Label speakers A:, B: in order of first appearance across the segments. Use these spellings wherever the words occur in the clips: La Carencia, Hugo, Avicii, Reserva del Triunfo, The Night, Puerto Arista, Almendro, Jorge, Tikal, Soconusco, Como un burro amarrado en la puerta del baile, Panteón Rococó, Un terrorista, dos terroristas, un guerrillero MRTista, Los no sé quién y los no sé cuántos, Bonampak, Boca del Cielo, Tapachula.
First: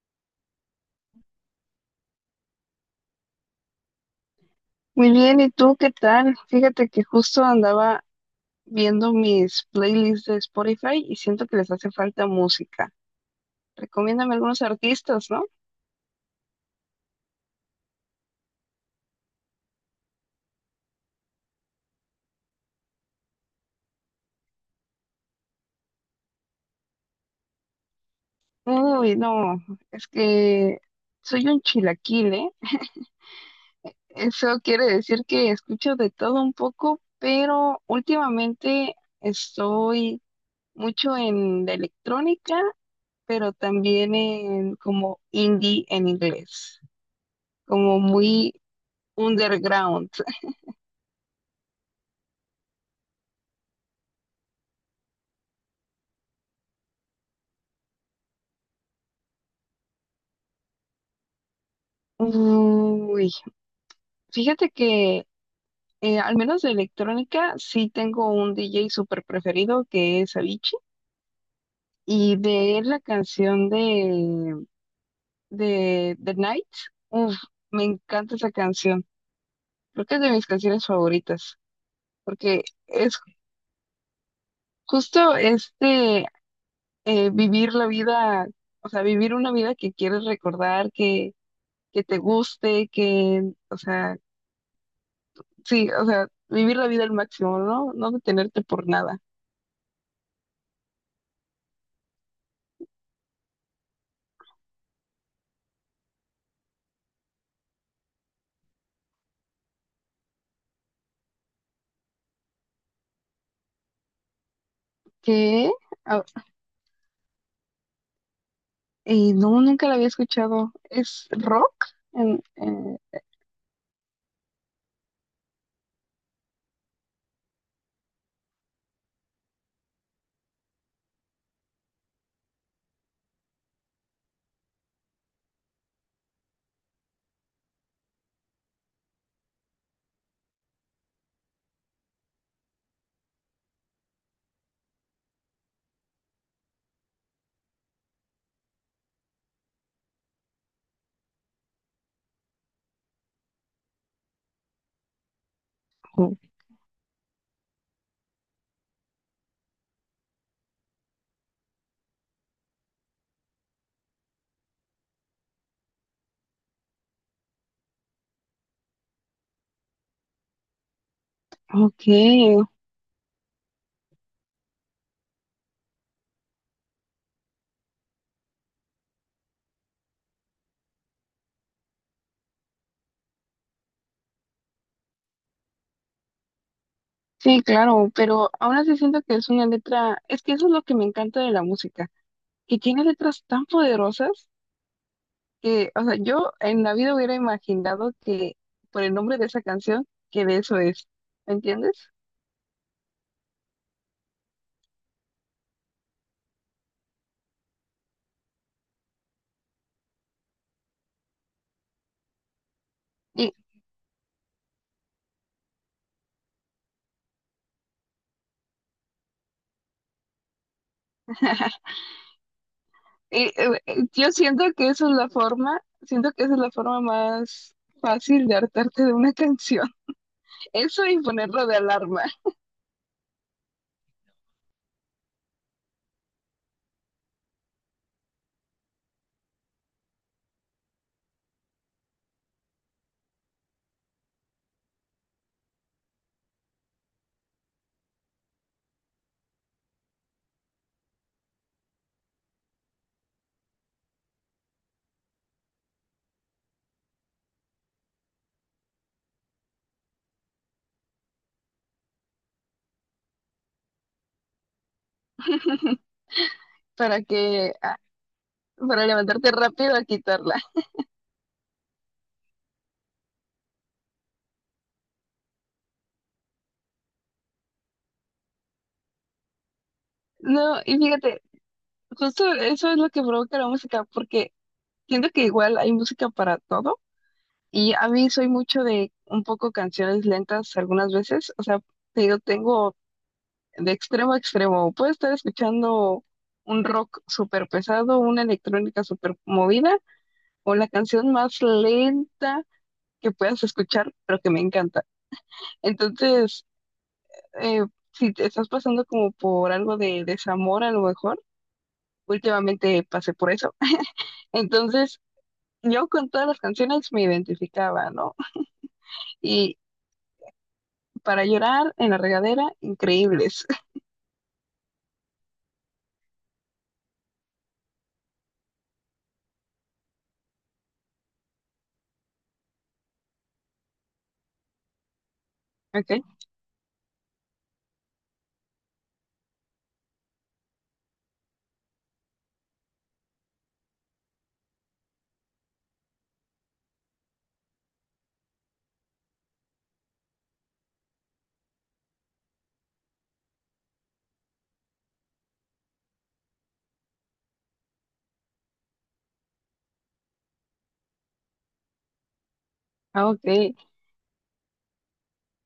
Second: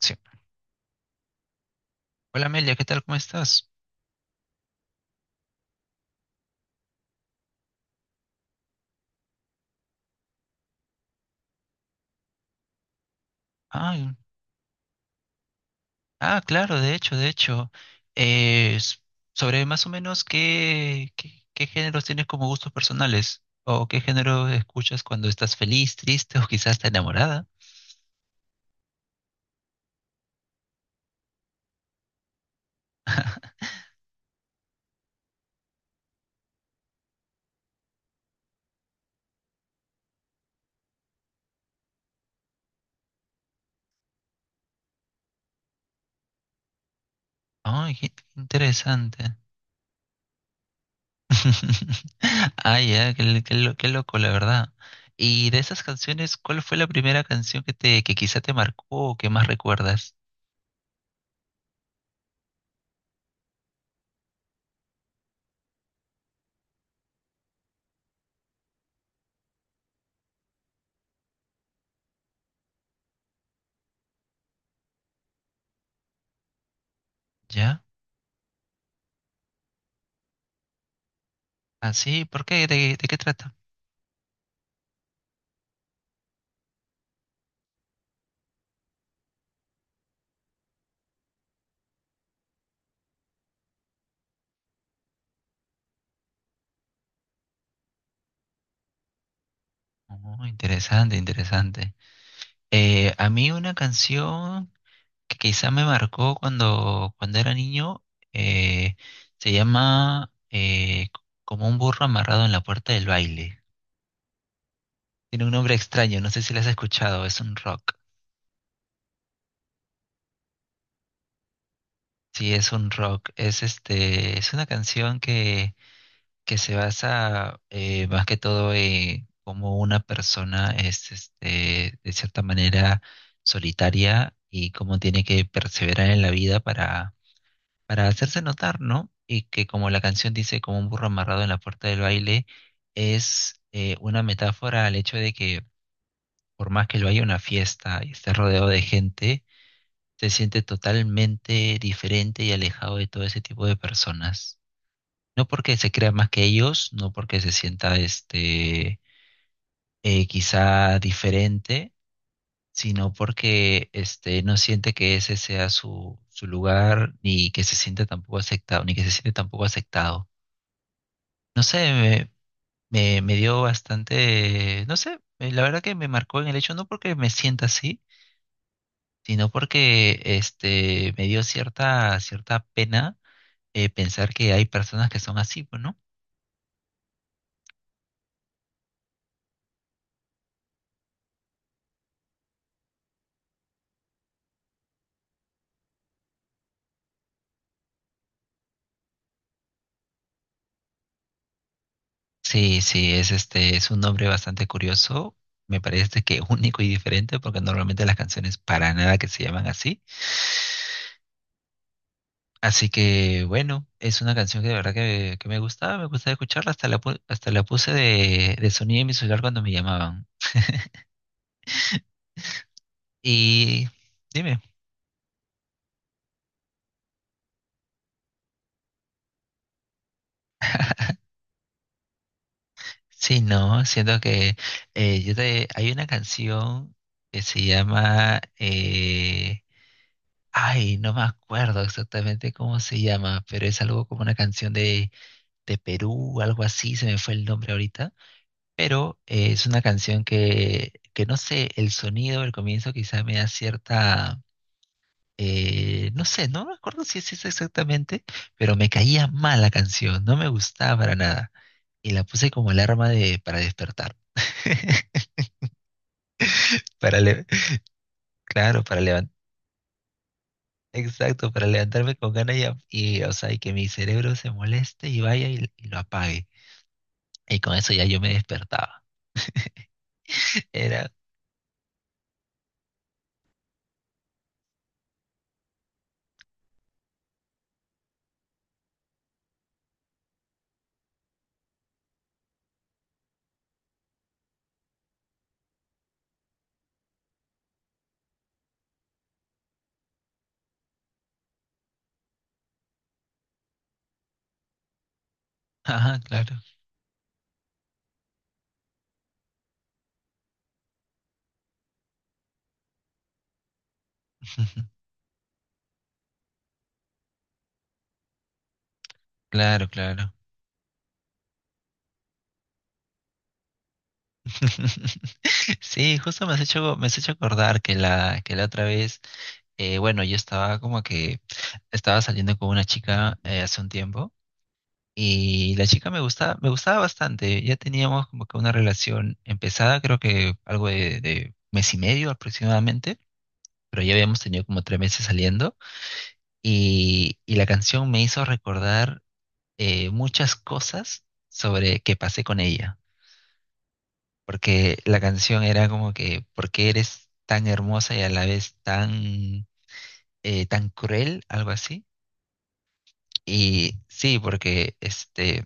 A: Sí. Hola Amelia, ¿qué tal? ¿Cómo estás?
B: Muy bien, ¿y tú qué tal? Fíjate que justo andaba viendo mis playlists de Spotify y siento que les hace falta música.
A: Ah,
B: Recomiéndame algunos artistas, ¿no?
A: claro, de hecho. Eh, s- Sobre más o menos qué géneros tienes como gustos personales o qué género escuchas cuando estás feliz, triste o quizás está enamorada.
B: Uy, no, es que soy un chilaquile. Eso quiere decir que escucho de todo un poco, pero últimamente estoy mucho en la electrónica, pero también en como indie en inglés,
A: Ay,
B: como
A: qué
B: muy
A: interesante.
B: underground.
A: Ah ya, qué loco, la verdad. Y de esas canciones, ¿cuál fue la primera canción que que quizá te marcó o que más recuerdas?
B: Uy, fíjate que al menos de electrónica sí tengo un DJ súper preferido que es Avicii y de él la canción de The Night, uf, me
A: ¿Ya?
B: encanta esa canción, creo que es de mis canciones favoritas
A: Ah, sí, ¿por
B: porque
A: qué? ¿De qué
B: es
A: trata?
B: justo este vivir la vida, o sea, vivir una vida que quieres recordar, que te guste, que, o sea, sí, o sea, vivir la vida al máximo, ¿no? No detenerte por nada.
A: Oh, interesante. A mí una canción que quizá me marcó cuando era niño eh, se llama Como un burro amarrado en la puerta del baile. Tiene un
B: ¿Qué?
A: nombre extraño, no sé si la has escuchado, es un rock.
B: No, nunca la había escuchado. ¿Es rock? En-
A: Sí, es un
B: eh,
A: rock. Es este, es una canción que se basa más que todo en cómo una persona es este, de cierta manera solitaria y cómo tiene que perseverar en la vida para hacerse notar, ¿no? Y que como la canción dice, como un burro amarrado en la puerta del baile, es una metáfora al hecho de que por más que lo haya una fiesta y esté rodeado de gente, se siente totalmente diferente y alejado de todo ese tipo de personas. No porque se crea más
B: o-
A: que ellos, no porque se sienta este quizá diferente, sino porque este no siente que ese sea su lugar, ni que se siente tampoco aceptado, ni que se siente tampoco aceptado. No sé, me,
B: ok,
A: me, me dio bastante, no sé, la verdad que me marcó en el hecho, no porque me sienta así, sino porque este me dio cierta pena pensar que hay personas que son así, pues, ¿no?
B: sí, claro, pero aún así siento que es una letra, es que eso es lo que me encanta de la música, que tiene letras tan poderosas que, o sea, yo en la vida hubiera imaginado que por el nombre de esa canción, que de eso es, ¿me entiendes?
A: Sí, es este, es un nombre bastante curioso. Me parece que único y diferente porque normalmente las canciones para nada que se llaman así. Así que
B: Y,
A: bueno, es una canción que de verdad que me gustaba escucharla, hasta la puse de sonido en mi celular cuando me llamaban.
B: y, eh,
A: Y
B: eh, yo
A: dime,
B: siento que eso es la forma, siento que esa es la forma más fácil de hartarte de una canción, eso y ponerlo de alarma.
A: sí, no, siento que hay una canción que se llama, ay, no me acuerdo exactamente cómo se llama, pero es algo como una canción de Perú, algo así, se me fue el nombre ahorita, pero es una canción que no sé, el sonido del comienzo quizá me da cierta, no sé, no me acuerdo si es eso exactamente, pero me caía mal la canción, no me gustaba para nada, y la puse como alarma para despertar, para
B: para
A: le-
B: que, ah,
A: claro, para
B: para
A: levantar.
B: levantarte rápido a quitarla.
A: Exacto, para levantarme con ganas y, o sea, y que mi cerebro se moleste y vaya y lo apague. Y con eso ya yo me despertaba.
B: No, y
A: Era,
B: fíjate, justo eso es lo que provoca la música, porque siento que igual hay música para todo, y a mí soy mucho de un poco canciones lentas algunas veces, o sea, te digo, tengo de extremo a extremo, puedo estar escuchando un rock súper pesado, una electrónica súper movida, o la canción más lenta que puedas escuchar, pero que me encanta.
A: ajá, claro.
B: Entonces, eh, si te estás pasando como por algo de desamor a lo mejor, últimamente pasé por eso. Entonces, yo con todas las canciones me identificaba, ¿no? Y
A: Claro, claro.
B: para llorar en la regadera, increíbles.
A: Sí, justo me has hecho acordar que la otra vez, bueno, yo estaba como que estaba saliendo con una chica hace un tiempo y la chica
B: Ok,
A: me gustaba bastante. Ya teníamos como que una relación empezada, creo que algo de mes y medio aproximadamente, pero ya habíamos tenido como tres meses saliendo y la canción me hizo recordar muchas cosas sobre que pasé con ella. Porque la canción era como que, ¿por qué eres tan hermosa y a la vez tan, tan cruel? Algo así.
B: ah, ok.
A: Y sí, porque este,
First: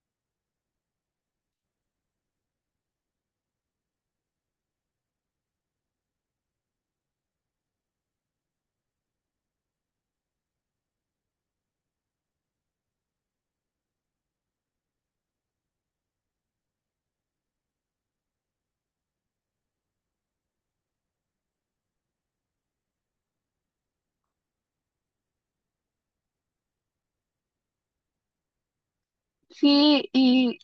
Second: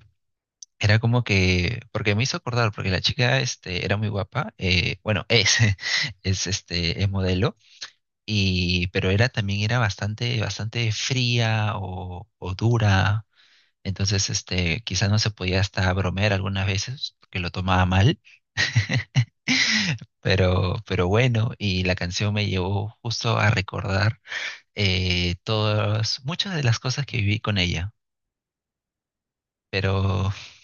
A: era como que, porque me hizo acordar, porque la chica este, era muy guapa, bueno, es, es, este, es modelo, pero era bastante fría o dura. Entonces, este, quizás no se podía hasta bromear algunas veces, porque lo tomaba mal. Pero bueno, y la canción me llevó justo a recordar muchas de las cosas que viví con ella. Pero
B: Sí, y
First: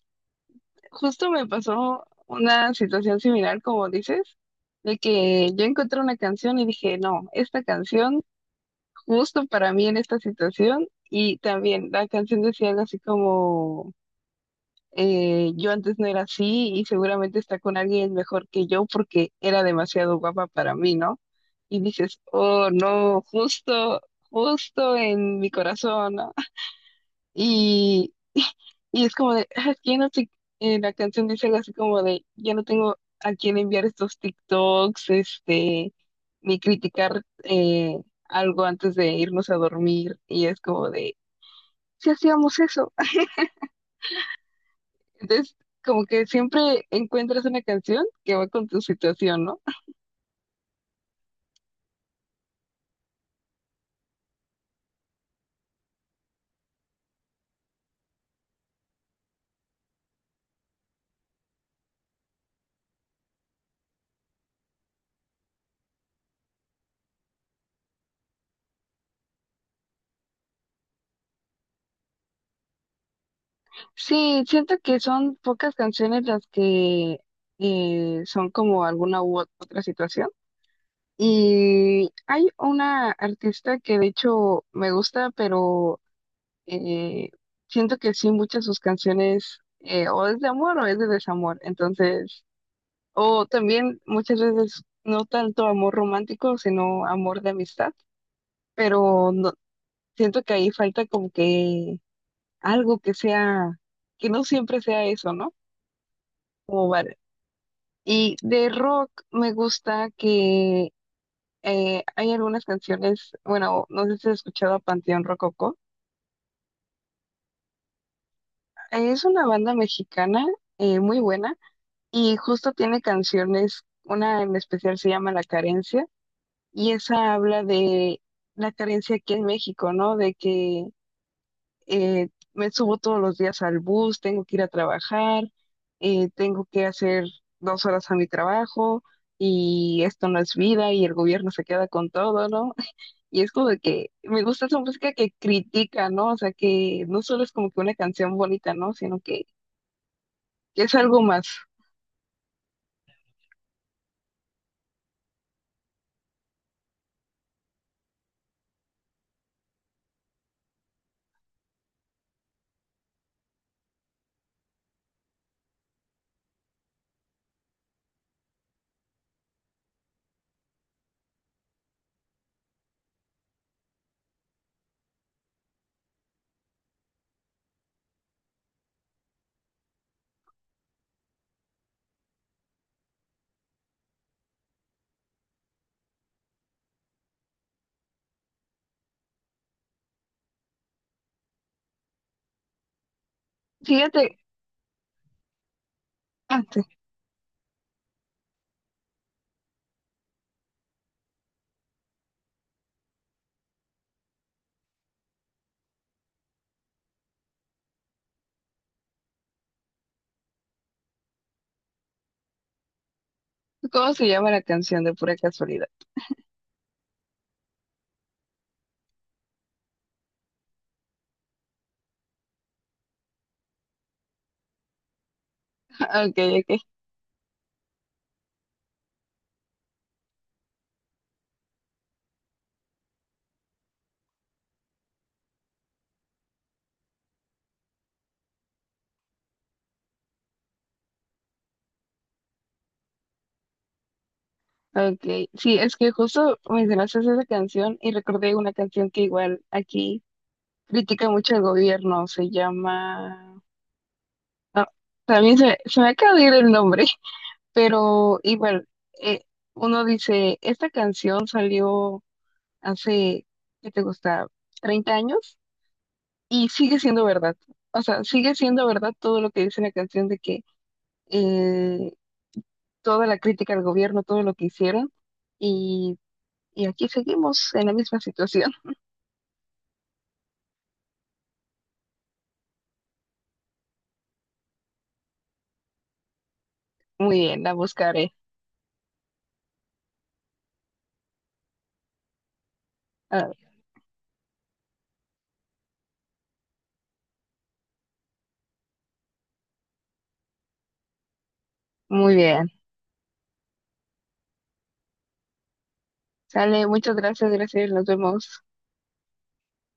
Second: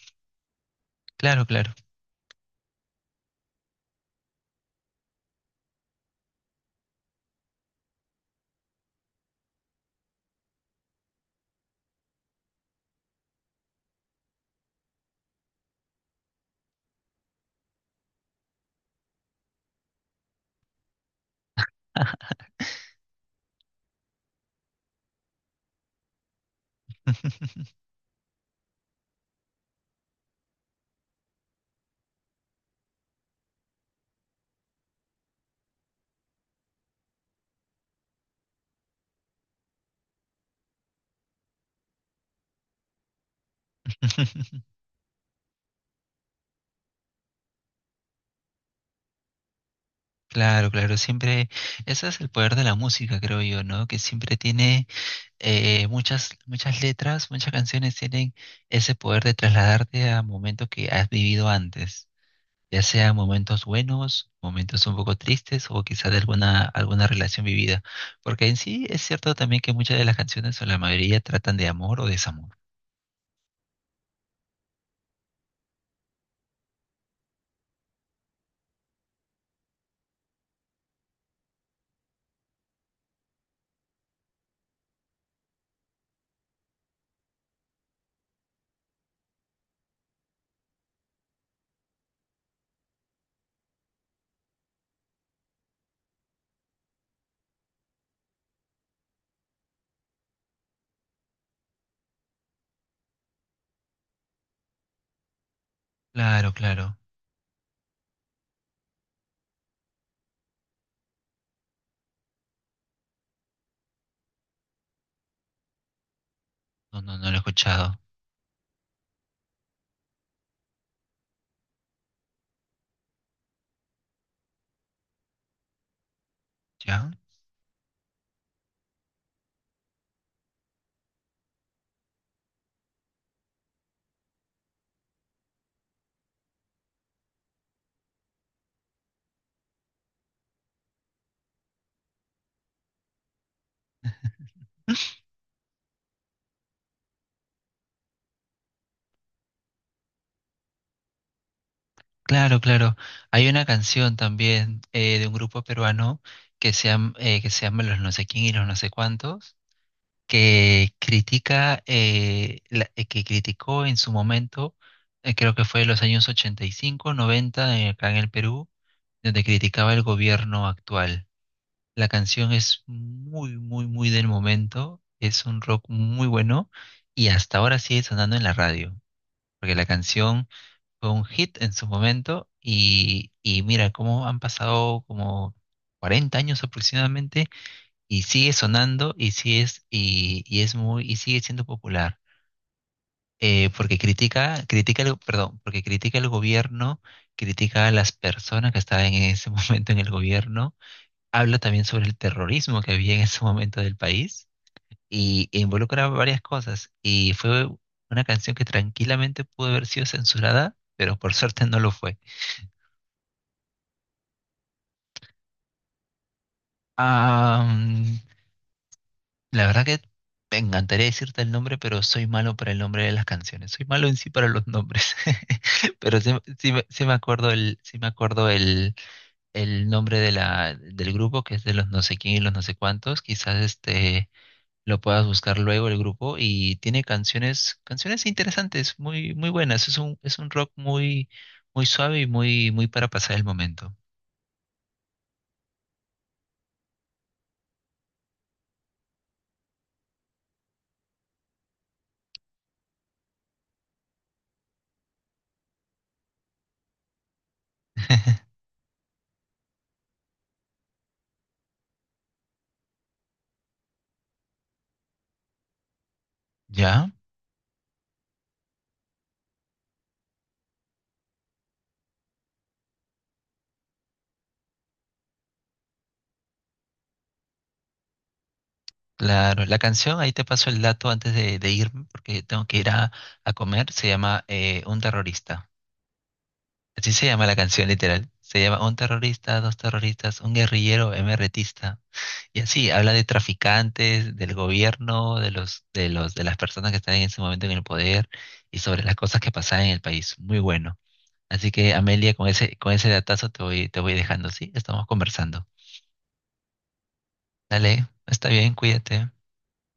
B: justo
A: claro,
B: me
A: claro.
B: pasó una situación similar, como dices, de que yo encontré una canción y dije, no, esta canción justo para mí en esta situación. Y también la canción decía algo así como yo antes no era así y seguramente está con alguien mejor que yo porque era demasiado guapa para mí, ¿no? Y dices, oh, no, justo, justo en mi corazón, ¿no? Y, y es como de, "Ah, ya no te, la canción dice algo así como de, ya no tengo a quién enviar estos TikToks, este, ni criticar algo antes de irnos a dormir. Y es como de, si hacíamos eso. Entonces, como que siempre encuentras una canción que va con tu situación, ¿no?
A: Claro, claro, siempre, ese es el poder de la música, creo yo, ¿no? Que siempre tiene muchas letras, muchas canciones tienen ese poder de trasladarte a momentos que has vivido antes. Ya sea momentos buenos, momentos un poco tristes o quizá de alguna relación vivida. Porque en sí es cierto también que muchas de las canciones o la mayoría tratan de amor o desamor.
B: Sí, siento que son pocas canciones las que son como alguna u otra situación. Y hay una artista que de hecho me gusta, pero eh, siento que sí, muchas de sus canciones o es de amor o es de desamor. Entonces, o también muchas veces no tanto amor romántico, sino amor de amistad, pero no, siento que ahí falta como que algo que sea, que no siempre sea eso, ¿no?
A: Claro,
B: Como
A: claro.
B: bar- Y de rock me gusta que hay algunas canciones, bueno, no sé si has escuchado a Panteón Rococó.
A: No, no, no lo he escuchado.
B: Es una banda mexicana muy buena y justo tiene canciones, una en especial se llama La Carencia y
A: ¿Ya?
B: esa habla de la carencia aquí en México, ¿no? De que me subo todos los días al bus, tengo que ir a trabajar, tengo que hacer 2 horas a mi trabajo y esto no es vida y el gobierno se queda con todo, ¿no? Y es como de que me gusta esa música que critica, ¿no? O sea, que no solo es como que una canción bonita, ¿no? Sino que, es algo más.
A: Claro, claro. Hay una canción también de un grupo peruano que se llama, eh, Los no sé quién y los no sé cuántos, que critica, que criticó en su momento, creo que fue en los años 85, 90, acá en el Perú, donde criticaba el gobierno actual. La canción es muy del momento, es un rock muy bueno y hasta ahora sigue sonando en la radio, porque la canción fue un hit en su momento y mira cómo han pasado como 40 años aproximadamente y sigue sonando y sí y es muy, sigue siendo popular porque
B: Fíjate.
A: critica critica el, perdón porque critica el
B: antes,
A: gobierno, critica a las personas que estaban en ese momento en el gobierno, habla también sobre el terrorismo que había en ese momento del país e involucra varias cosas y fue una canción que tranquilamente pudo haber sido censurada, pero por suerte no lo fue.
B: ¿Cómo se llama la canción de pura casualidad?
A: Ah, la verdad que me encantaría decirte el nombre, pero soy malo para el nombre de las canciones. Soy malo en sí para los nombres. Pero sí,
B: Okay,
A: sí
B: okay,
A: me sí me acuerdo el nombre de del grupo, que es de Los no sé quién y los no sé cuántos. Quizás este lo puedas buscar luego el grupo. Y tiene canciones, canciones interesantes, muy, muy buenas. Es un rock muy, muy suave y muy, muy para pasar el momento.
B: okay. Sí, es que justo mencionaste esa canción y recordé una canción que igual aquí critica mucho el gobierno, se llama... No, también se me acaba de ir el nombre, pero igual, eh, uno dice, esta canción salió hace, ¿qué te gusta? 30 años y sigue
A: ¿Ya?
B: siendo verdad. O sea, sigue siendo verdad todo lo que dice la canción de que eh, toda la crítica al gobierno, todo lo que hicieron y, y aquí seguimos en la misma situación.
A: Claro, la canción, ahí te paso el dato antes de irme, porque tengo que ir a comer, se llama Un terrorista. Así se
B: Muy
A: llama la
B: bien, la
A: canción, literal.
B: buscaré.
A: Se llama Un terrorista, dos terroristas, un guerrillero MRTista. Y así, habla de
B: Ah,
A: traficantes, del gobierno, de las personas que están en ese momento en el poder y sobre las cosas que pasan en el país. Muy bueno. Así que, Amelia,
B: muy bien.
A: con ese datazo te voy dejando, ¿sí? Estamos conversando.
B: Sale, muchas gracias, gracias, nos
A: Dale, está
B: vemos.
A: bien, cuídate.